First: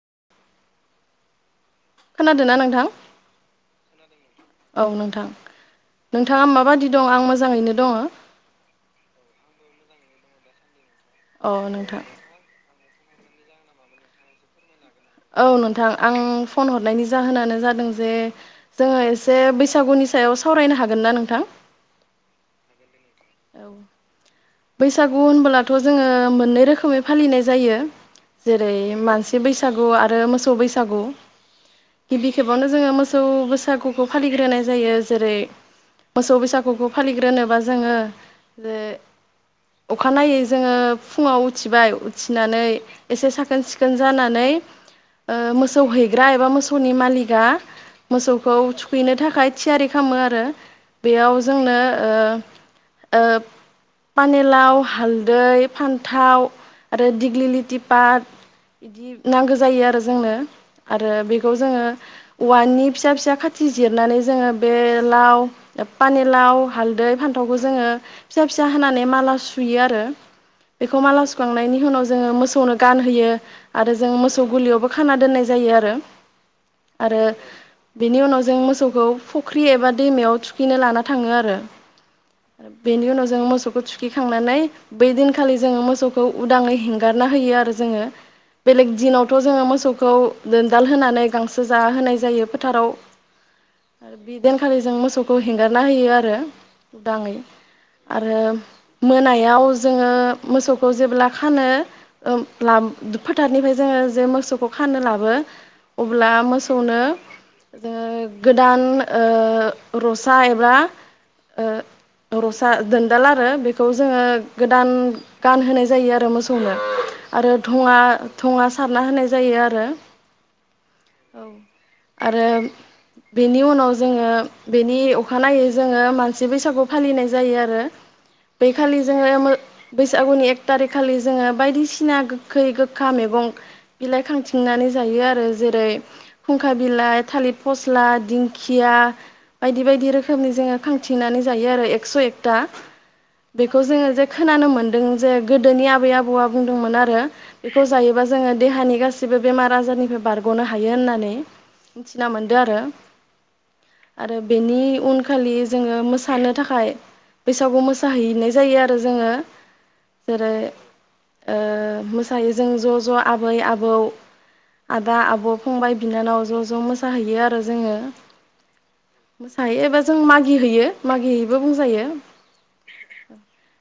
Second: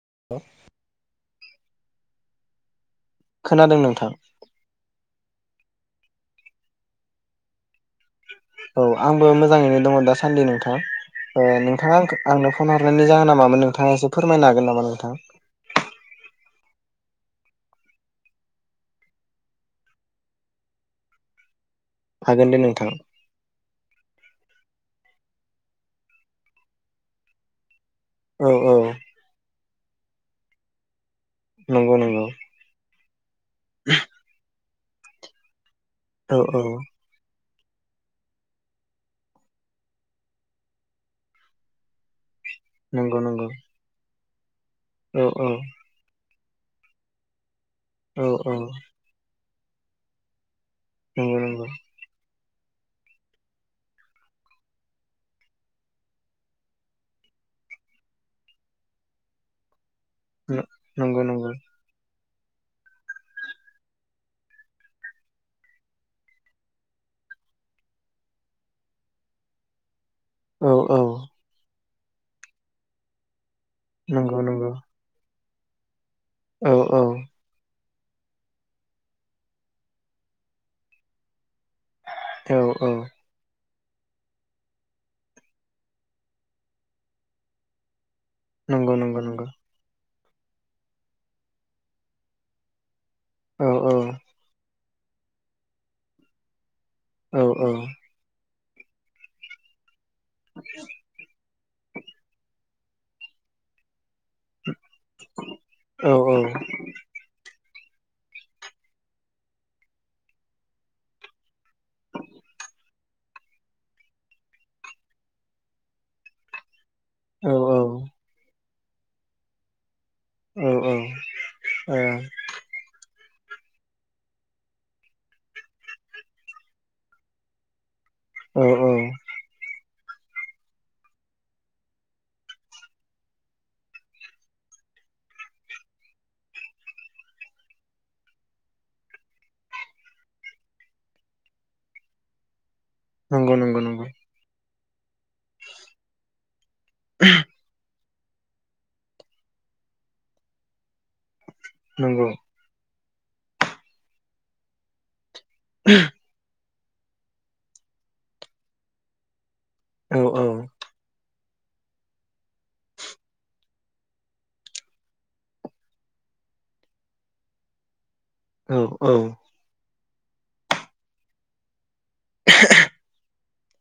[inaudible] खोनादोंना नोंथां? खोनादों नोंथां। औ नोंथां नोंथाङा माबायदि दं आं मोजाङैनो दोङ। औ आंबो मोजाङैनो दङ दासान्दि नोंथां। ओ औ नोंथाङा नोंथां आंखो आंनो फन हरनायनि जाहोना मामोन नोंथाङा एसे फोरमनो हागोन नामा नों औ नोंथां आं फन हरनायनि जाहोनानो जादों जे जोङो एसे बैसागुनि सायाव सावरायनो हागोन ना नोंथां? हागोन दे नोंथां। औ। बैसागु होनबोलाथ जोङो मोननै रोखोमै फालिनाय जायो। औ जेरै औ मानसि बैस सागु आरो मोसौ बैसागु। नंगौ नंगौ गिबि खेबावनो जोङो मोसौ खौ बैसागुखौ फालिग्रोनाय जायो जेरै। मोसौ औ औ बैसागुखौ फालिग्रोनोबा जोङो बे। अखानायै जोङो फुङाव उथिबाय उथि नानै नंगौ एसे नंगौ साखोन सिखोन जाना नै। औ ओ औ मोसौ हैग्रा ए मोसौनि मालिगा औ औ मोसौखौ थुखैनो थाखाय थियारि खामो आरो नंगौ बेयाव नंगौ नंगौ जोंनो ओ ओब पानिलाव, हालदै, फान्थाव आरो दिग्लिलिथि पात इदि नांगौ जायो आरो जोंनो आरो नंगौ बेखौ जोङो औवानि फिसा फिसा खाथि जिरनानै जोङो बे लाव, पानिलाव, हालदै, फान्थावखौ जोङो फिसा फिसा खानानै माला सुयो आरो औ औ बेखौ माला सुखांनायनि हुनाव जोङो मोसौनो गानहोयो। आरो जों नंगौ मोसौ नंगौ गुलियावबो खाना दोन्नाय जायो आरो औ औ आरो बेनि उनाव जों मोसौखौ फुख्रि एबा दैमायाव थुखैनो लाना थाङो आरो औ बेनि उनाव जोङो मोस मोसौखौ थुखिखांनानै बै दिनखालि जोङो मोसौखौ उदाङै हेंगारना होयो आरो जोङो। बेलेग नंगौ नंगौ दिनावथ' नंगौ जोङो मोसौखौ दोनदाल होनानै गांसो जा होनाय जायो फोथाराव औ औ आरो बिदिनखालि जों मोसौखौ हेंगारना होयो आरो उदाङै औ आरो मोनायाव जोङो मोसौखौ जेब्ला फानो ओम लाम फोथारनिफ्राय जोङो जे मोसौखौ खानो लाबो औ अब्ला मोसौनो जो गोदान ओ रसा एबा ओ रसा दोनदाला [unintelligible] बेखौ जोङो गोदान गानहोनाय जायो आरो मोसौनो। आरो औ दुंङा दुंङा स सारना होनाय जायो आरो औ ओ औ आरो बेनि उनाव जोङो बेनि अखानायै जोङो मानसि बैसागु फालिनाय जायो आरो। औ औ बैखालि जोङो मो बैसागुनि एक थारिखखालि जोङो बायदिसिना गोखै गोखा मैगं बिलाइ खांथिंनानै जायो आरो जेरै फुंखा बिलाइ, थालिर फस्ला, दिंखिया बायदि बायदि रोखोमनि जोङो खांथिंनानै जायो आरो एकस' एकथा। नंगौ नंगौ बेखौ नंगौ जोङो जे खोनानो मोन दों जे गोदोनि आबै आबौआ बुंदोंमोन आरो बेखौ जायोबा जोङो देहानि गासिबो बेमार आजारनिफ्राय बारग'नो हायो होननानै नंगौ मिथिना मोनदो आरो आरो बेनि उन खालि जोङो मोसानो थाखाय बैसागु मोसा जाहैैनाय जायो आरो जोङो। औ जेरै औ ओ मोसायो जों ज' ज' आबै आबौ आदा आब' फंबाय बिनानाव ज' ज' मोसाहैयो आरो जोङो। औ औ मोसाहैयो एबा जों मागि हैयो मागि हैैयो बुंजायो [inaudible]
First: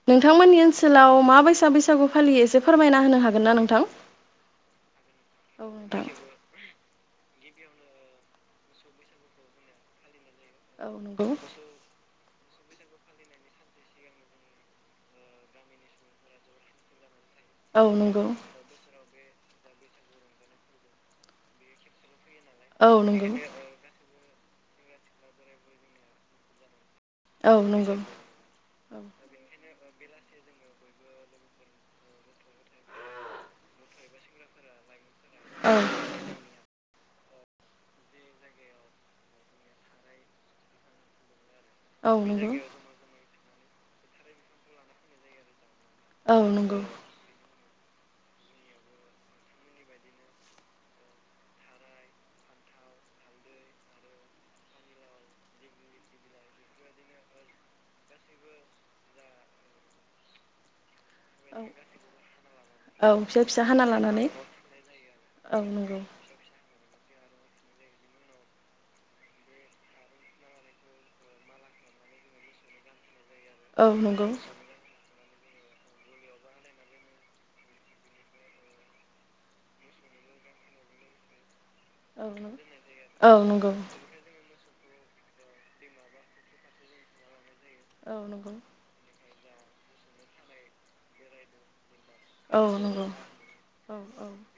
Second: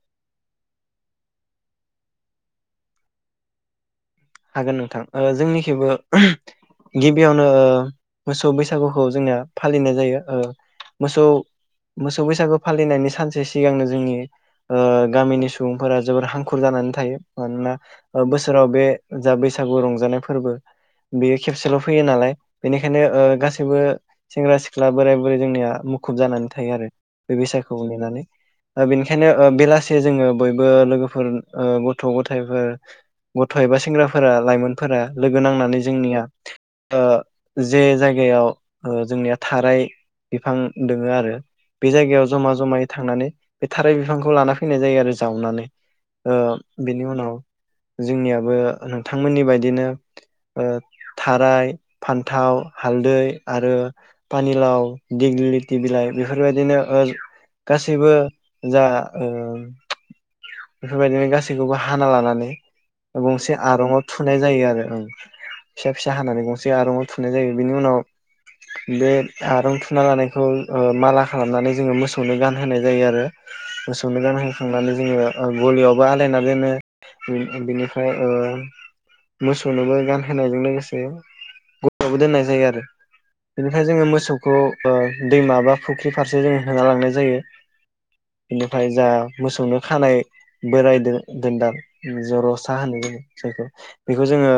नोंथांमोननि ओनसोलाव मा बायसा बैसागु फालियो एसे फोरमायना होनो हागोन ना नोंथां? हागोन नोंथां ओ औ जोंनिखैबो नोंथां ओहोम गिबियावनो मोसौ बैसागुखौ जोंना फालिनाय जायो औ नंगौ। सौ बैसागु फालिनायनि सानसे सिगांनो जोंनि ओ गामिनि सुबुंफोरा जोबोर हांखुर जानानै थायो मानोना औ नंगौ ओ बोसोराव बे जा बैसागु रंजानाय फोरबो बेयो खेबसेल' फैयो नालाय औ बेनिखायनो ओ नंगौ गासैबो सेंग्रा सिख्ला बोराय बुरै जोंनिया मुखुब जानानै थायो आरो बे औ बैसागोखौ नंगौ नेनानै ओ औ बेनिखायनो ओ बेलास से जोङो बयबो लोगोफोर ओ गथ' गथायफोर गथाय बा सिख सेंग्राफोरा लाइमोनफोरा लोगो नांनानै औ जोंनिया ओ जे जायगायाव ओ जोंनिया थाराय बिफां दोङो आरो बे जायगायाव जमा नंगौ जमायै थांनानै बे थाराय बिफांखौ लाना फैनाय जायो आरो जावनानै। ओ औ नंगौ बेनि उनाव जोंनियाबो नोंथांमोननि बायदिनो थाराय, फान्थाव, हालदै आरो फानिलाव, दिग्लिलिथि बिलाइ बेफोरबायदिनो ओ गासैबो जा ओ बेफोरबायदिनो औ गासैखौबो हाना लानानै औ फिसा गंसे फिसा हाना आरंआव लानानै थुनाय जायो आरो ओम औ फिसा नंगौ फिसा हानानै गंसे आरंआव थुनाय जायो बेनि उनाव बे आरं थुना लानायखौ ओ माला खालामनानै जोङो मोसौनो गानहोनाय जायो आरो। औ मोसौनो नंगौ गानहोखांनानै जोङो ओ गलियावबो आलायना दोनो बि-बिनिफ्राय ओ मोसौनोबो गानहोनायजों लोगोसे गलिआवबो औ औ दोननाय नंगौ जायो आरो औ नंगौ इनिफाय जोङो मोसौ खौ ओ दैमा बा फुख्रि फारसे जों होना लांनाय जायो। औ नंगौ बिनिफाय जा मोसौनो खानाय बेरायदो दोनदाल औ जरसा होनो जों जायखौ बेखौ जोङो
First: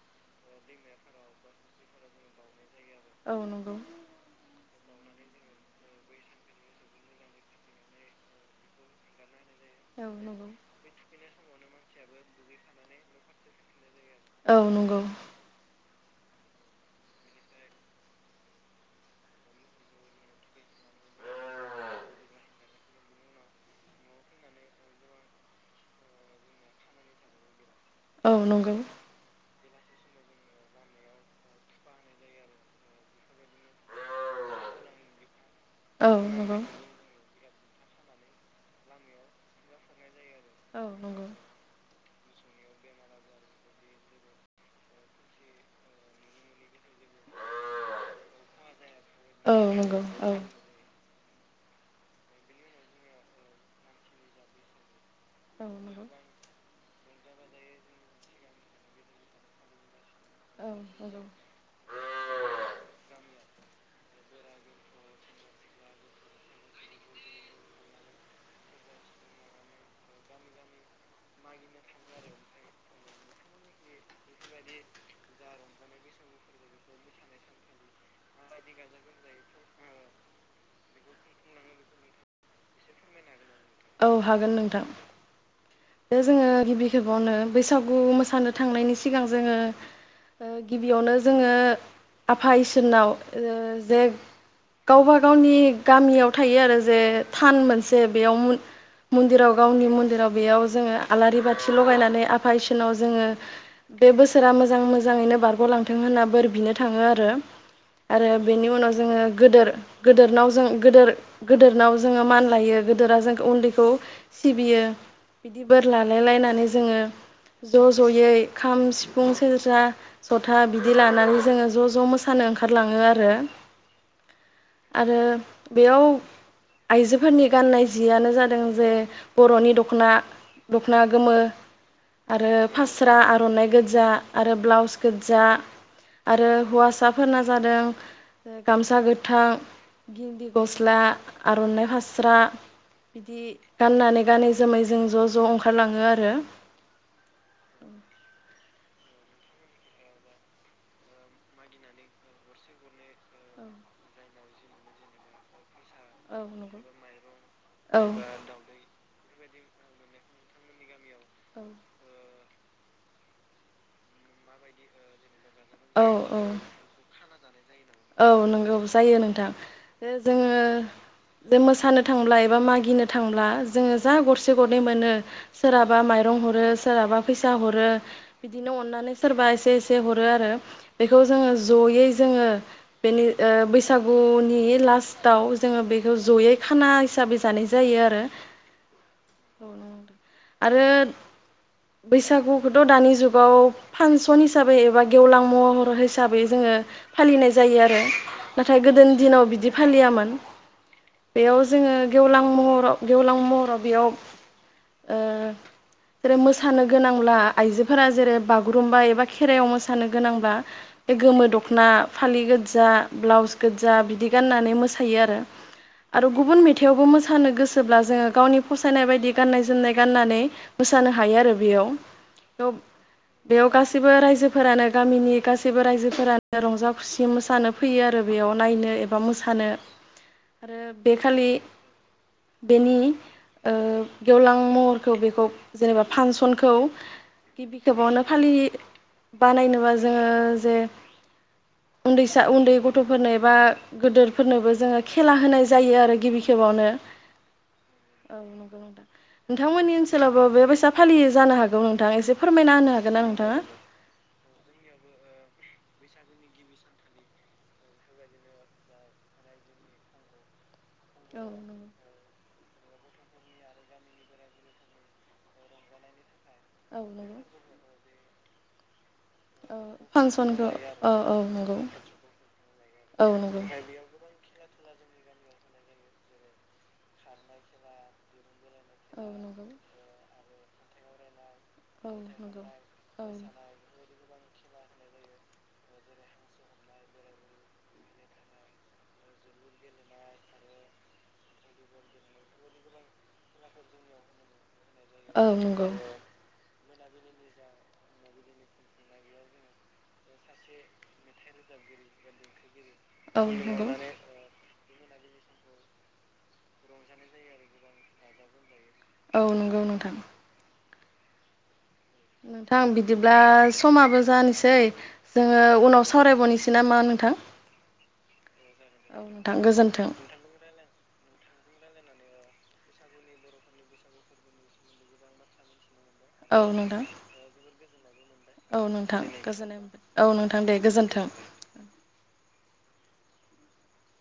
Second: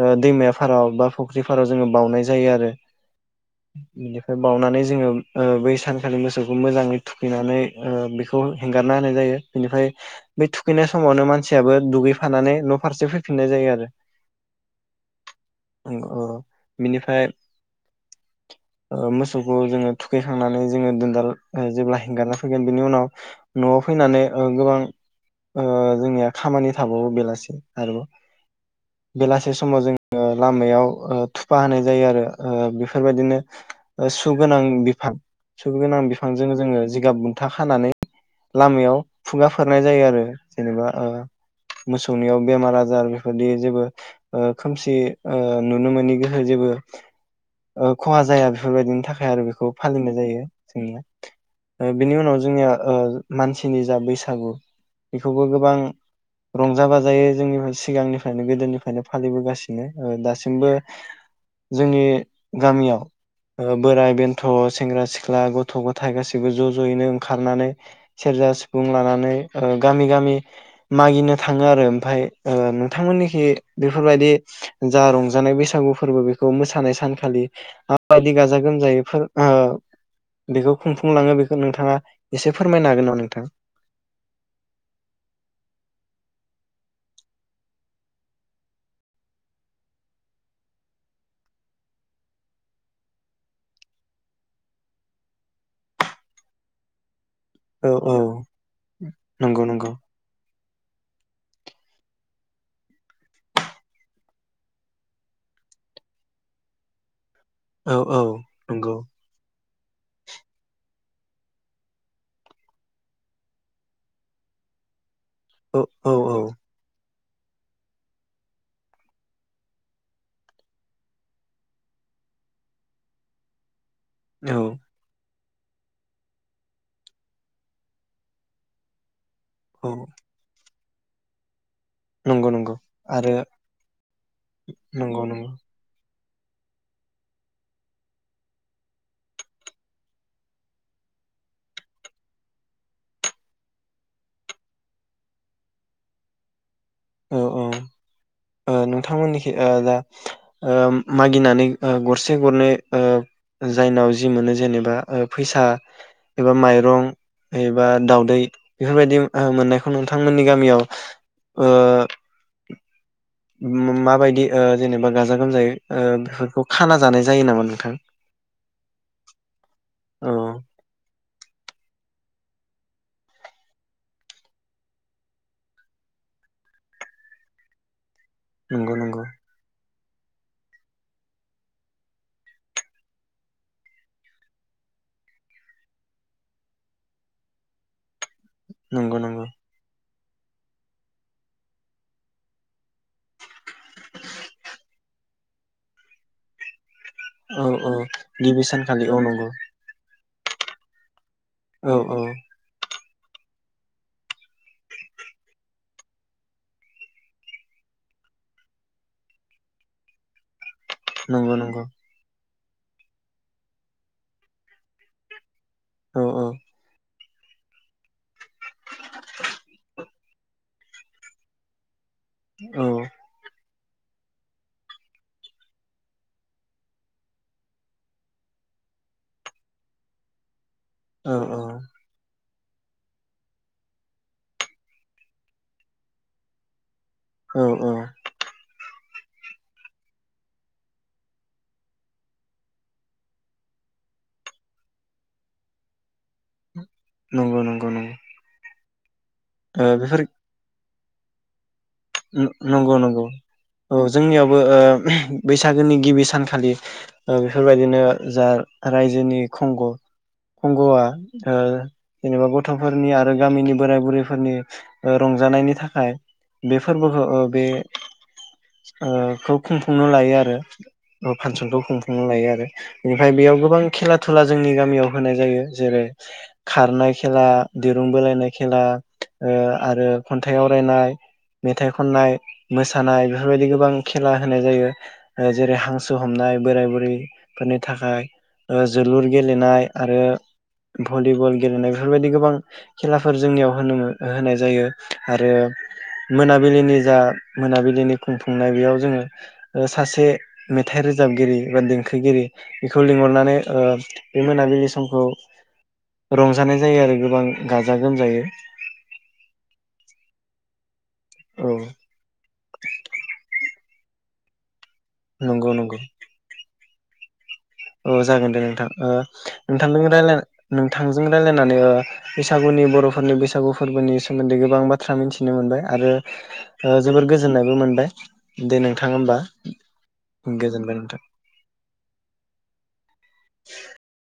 ओ दैमा फाराव बा फुख्रि फाराव जोङो बाउनाय जायो आरो। औ नंगौ औ नंगौ बिनिफ्राय बाउनानै जो जोङो ओ बै सानखालि मोसौखौ मोजाङै थुखैनानै ओ बिखौ हेंगारना होनाय जायो। बिनिफाय औ बै नंगौ थुखैनाय समावनो मानसियाबो दुगैफानानै न फारसे फैफिननाय जायो आरो। औ नंगौ ओ अ बिनिफाय ओ मोसौखौ जोङो थुखैखांनानै जोङो दोनदाल ओ जेब्ला हेंगारना फैगोन बेनि उनाव नआव फैनानै ओ गोबां ओ जोंनिया खामानि थाबावो बेलासे। आरोबाव औ नंगौ औ नंगौ बेलासे स माव जोंङो लामायाव ओ थुफा होनाय जायो आरो ओ बेफोरबादिनो सुगोनां बिफां सुगोनां औ नंगौ बिफांजों औ जोंङो जिगाब बुन था खानानै लामायाव खुगा फोरनाय जायो आरो जेनेबा ओ मोसौ [unintelligible] बेमार आजार बेफोरदि जेबो ओ खोमसि ओ नुनो मोनि गोहो जेबो ओ खहा जाया बेफोरबायदिनि थाखाय आरो बेखौ औ नंगौ फालिनाय जायो जोंनिया। ओ बिनि उनाव जोंनिया ओ मानसिनि जा बैसागु बेखौबो गोबां रंजा बाजा [unintelligible] जोंनिफाय सिगांनिफायनो गोदोनिफायनो फालिबोगासिनो ओ दासिमबो औ नंगौ जोंनि गामियाव ओ बोराइ बेन्थ सेंग्रा सिख्ला गथ गथाय गासैबो ज जयैनो ओंखारनानै सेरजा सिफुं लानानै ओ गामि गामि मागिनो थाङो आरो ओमफाय ओ नोंथांमोननिखि बेफोरबायदि जा रंजानाय बैसागु फोरबो बेखौ मोसानाय सानखालि माबायदि गाजा गोमजायै फोर ओ बेखौ खुंफुंलाङो बेखौ नोंथाङा एसे फोरमायनो हागोन ना नोंथां दा जोङो गिबि खेबावनो बैसागु मोसानो थांनायनि सिगां जोङो गिबियावनो जोङो आफा इसोरनाव जे गावबा गावनि गामियाव थायो आरो जे थान औ मोनसे औ बेयाव मन मन्दिराव नंगौ गावनि नंगौ मन्दिराव बेयाव जोङो आलारि बाथि लगायनानै आफा इसोरनाव जोङो बे बोसोरा मोजां मोजाङैनो बारग'लांथों होनना बोर बिनो थाङो आरो औ औ आरो बेनि उनाव नंगौ जोङो गोदोर गोदोरनाव जों गोदोर गोदोरनाव जोङो मान लायो गोदोरा जों उन्दैखौ सिबियो औ बोर औ लालाय औ लायनानै जोङो ज' ज'यै खाम सिफुं सेरजा जथा बिदि लानानै जोङो ज' ज' मोसानो ओंखारलाङो आरो। औ आरो बेयाव आइजोफोरनि गाननाय जियानो जादों जे बर'नि औ दख'ना दख'ना गोमो नंगौ आरो नंगौ फास्रा आरो आर'नाइ गोजजा आरो ब्लाउस नंगौ गोजजा नंगौ आरो हौवासाफोरना जादों ओ गामसा गोथां गिन्दि गस्ला आर'नाइ फास्रा बिदि गाननानै गानै जोमै जों ज' ज ओंखारलाङो आरो औ औ। ओ नोंथांमोननिखै ओ दा ओ मागिनानै ओ गरसे गरनै औ ओ जायनाव जि मोनो जेनेबा ओ फैसा औ एबा नंगौ माइरं एबा माइरं दावदै बेफोरबायदि ओ मोननायखौ नोंथांमोननि गामियाव औ ओ मामाबायदि ओ जेनेबा गाज गाजा गोमजायै ओ औ बेफोरखौ खाना जानाय जायो नामा नों औ नंगौ जायो नोंथां ओ औ जोङो जे मोसानो थांब्ला एबा मागिनो थांब्ला जोङो जा गरसे गरनै मोनो सोरहाबा माइरं हरो सोरहाबा फैसा हरो। बिदिनो नंगौ अननानै नंगौ सोरबा एसे एस हरो आरो बेखौ जोङो जयै जोङो बेनि ओ बैसागुनि लास्टाव जोङो बेखौ जयै खाना हिसाबै जानाय जायो आरो नंग नंग औ नंगौ आरो बैसागुखौथ' दानि जुगाव फांसन हिसाबै एबा गेवलां महर हिसाबै जोङो फालिनाय औ जायो औ आरो गिबि नाथाय सानखालि गोदोनि औ दिनाव नंगौ बिदि फालियामोन बेयाव जोङो औ औ गेवलां महराव गेवलां महराव बेयाव ओ रो मोसानो गोनांब्ला आइजोफोरा जेरै बागुरुम्बा एबा खेराइयाव मोसानो गोनांब्ला बे गोमो नंगौ नंगौ दख'ना। [inaudible] गोज्जा ब्लाउस गोज्जा बिदि गाननानै मोसायो आरो औ आरो औ गुबुन मेथाइआवबो मो थानो गोसोब्ला जोङो गावनि फसायनाय बायदि गाननाय जोमनाय गाननानै। मोसानो हायो आरो बेयाव औ बेयाव गासै बो रायजोफोरानो गामिनि गासैबो रायजोफोरानो रंजा खुसि मोसानो फैयो आरो बेयाव नायनो एबा मोसानो आरो औ बेखालि बेनि ओ गेवलां महरखौ बेखौ जेनेबा फांसनखौ औ गिबि औ खेबावनो फालि बानायनोबा जोङो जे उन्दैसा उन्दै गथफोरनो एबा गोदोरफोरनोबो जोङो खेला होनाय जायो आरो गिबि खेबावनो नंगौ नंगौ नंगौ औ नंगौ नोंथां ओ नोंथांमोननि ओनसोलावबा बेबायसा फालियो जानो हागौ नों नं नंगौ नंगौ औ जोंनियावबो ओ बैसागोनि गिबि सानखालि ओ बेफोरबायदिनो जा रायजोनि खंग खं गवा ओ नंगौ जेनेबा ग गथ'फोरनि आरो गामिनि बोराय बुरैफोरनि ओ रंजानायनि थाखाय बे औ फोरबोखौ ओ नंगौ बे। ओ खौ औ खुंफुंनो लायो फांसनखौ औ आरो औ नंगौ फांसनखौ खुंफुंनो लायो आरो बेनिफ्राय औ बेयाव नंगौ गोबां खेला दुला जोंनि गामि मियाव होनाय जायो जेरै खारनाय खेला दिरुं बोलायनाय खेला ओ खेला आरो खन थाइ आवरायनाय मेथाइ खननाय मोसानाय बेफोरबायदि गोबां खेला होनाय जायो। जेरै हांसो हमनाय बोराय बुरैफोरनि थाखाय ओ जोलुर गेलेनाय आरो भलिबल गेलेनाय बेफोरबायदि गोबां खेलाफोर जोंनियाव होनो होनाय जायो। औ नंगौ बिलिनिजा मोनाबिलिनि खुंफुंनायाव बेयाव जोङो ओ सासे मेथाइ रोजाबगिरि एबा देंखोगिरि बेखौ औ लिंहरनानै ओ नंगौ बे मोनाबिलि सम खौ रंजानाय जायो आरो गोबां गाजा गोमजायै। औ नंगौ नोंथां। औ। नोंथां बिदिब्ला। समाबो जानोसै जोङो नंगौ नंगौ उनाव सावरायबावनिसै। नामा नोंथां? औ जागोन दे नोंथां ओ औ नोंथां नोंथांजों गोजोन्थों रायलायना नोंथांजों रायलायना होननानै बैसागुनि बर'फोरनि बैसागु फोरबोनि सोमोन्दै गोबां बाथ्रा मिथिनो मोनबाय। आरो औ नोंथां जोबोर गोजोननायबो मोनबाय दे औ नोंथां होमबा गोजोननाय मोनबाय औ नोंथां दे गोजोनबाय नोंथां। गोजोन्थों [unintelligible]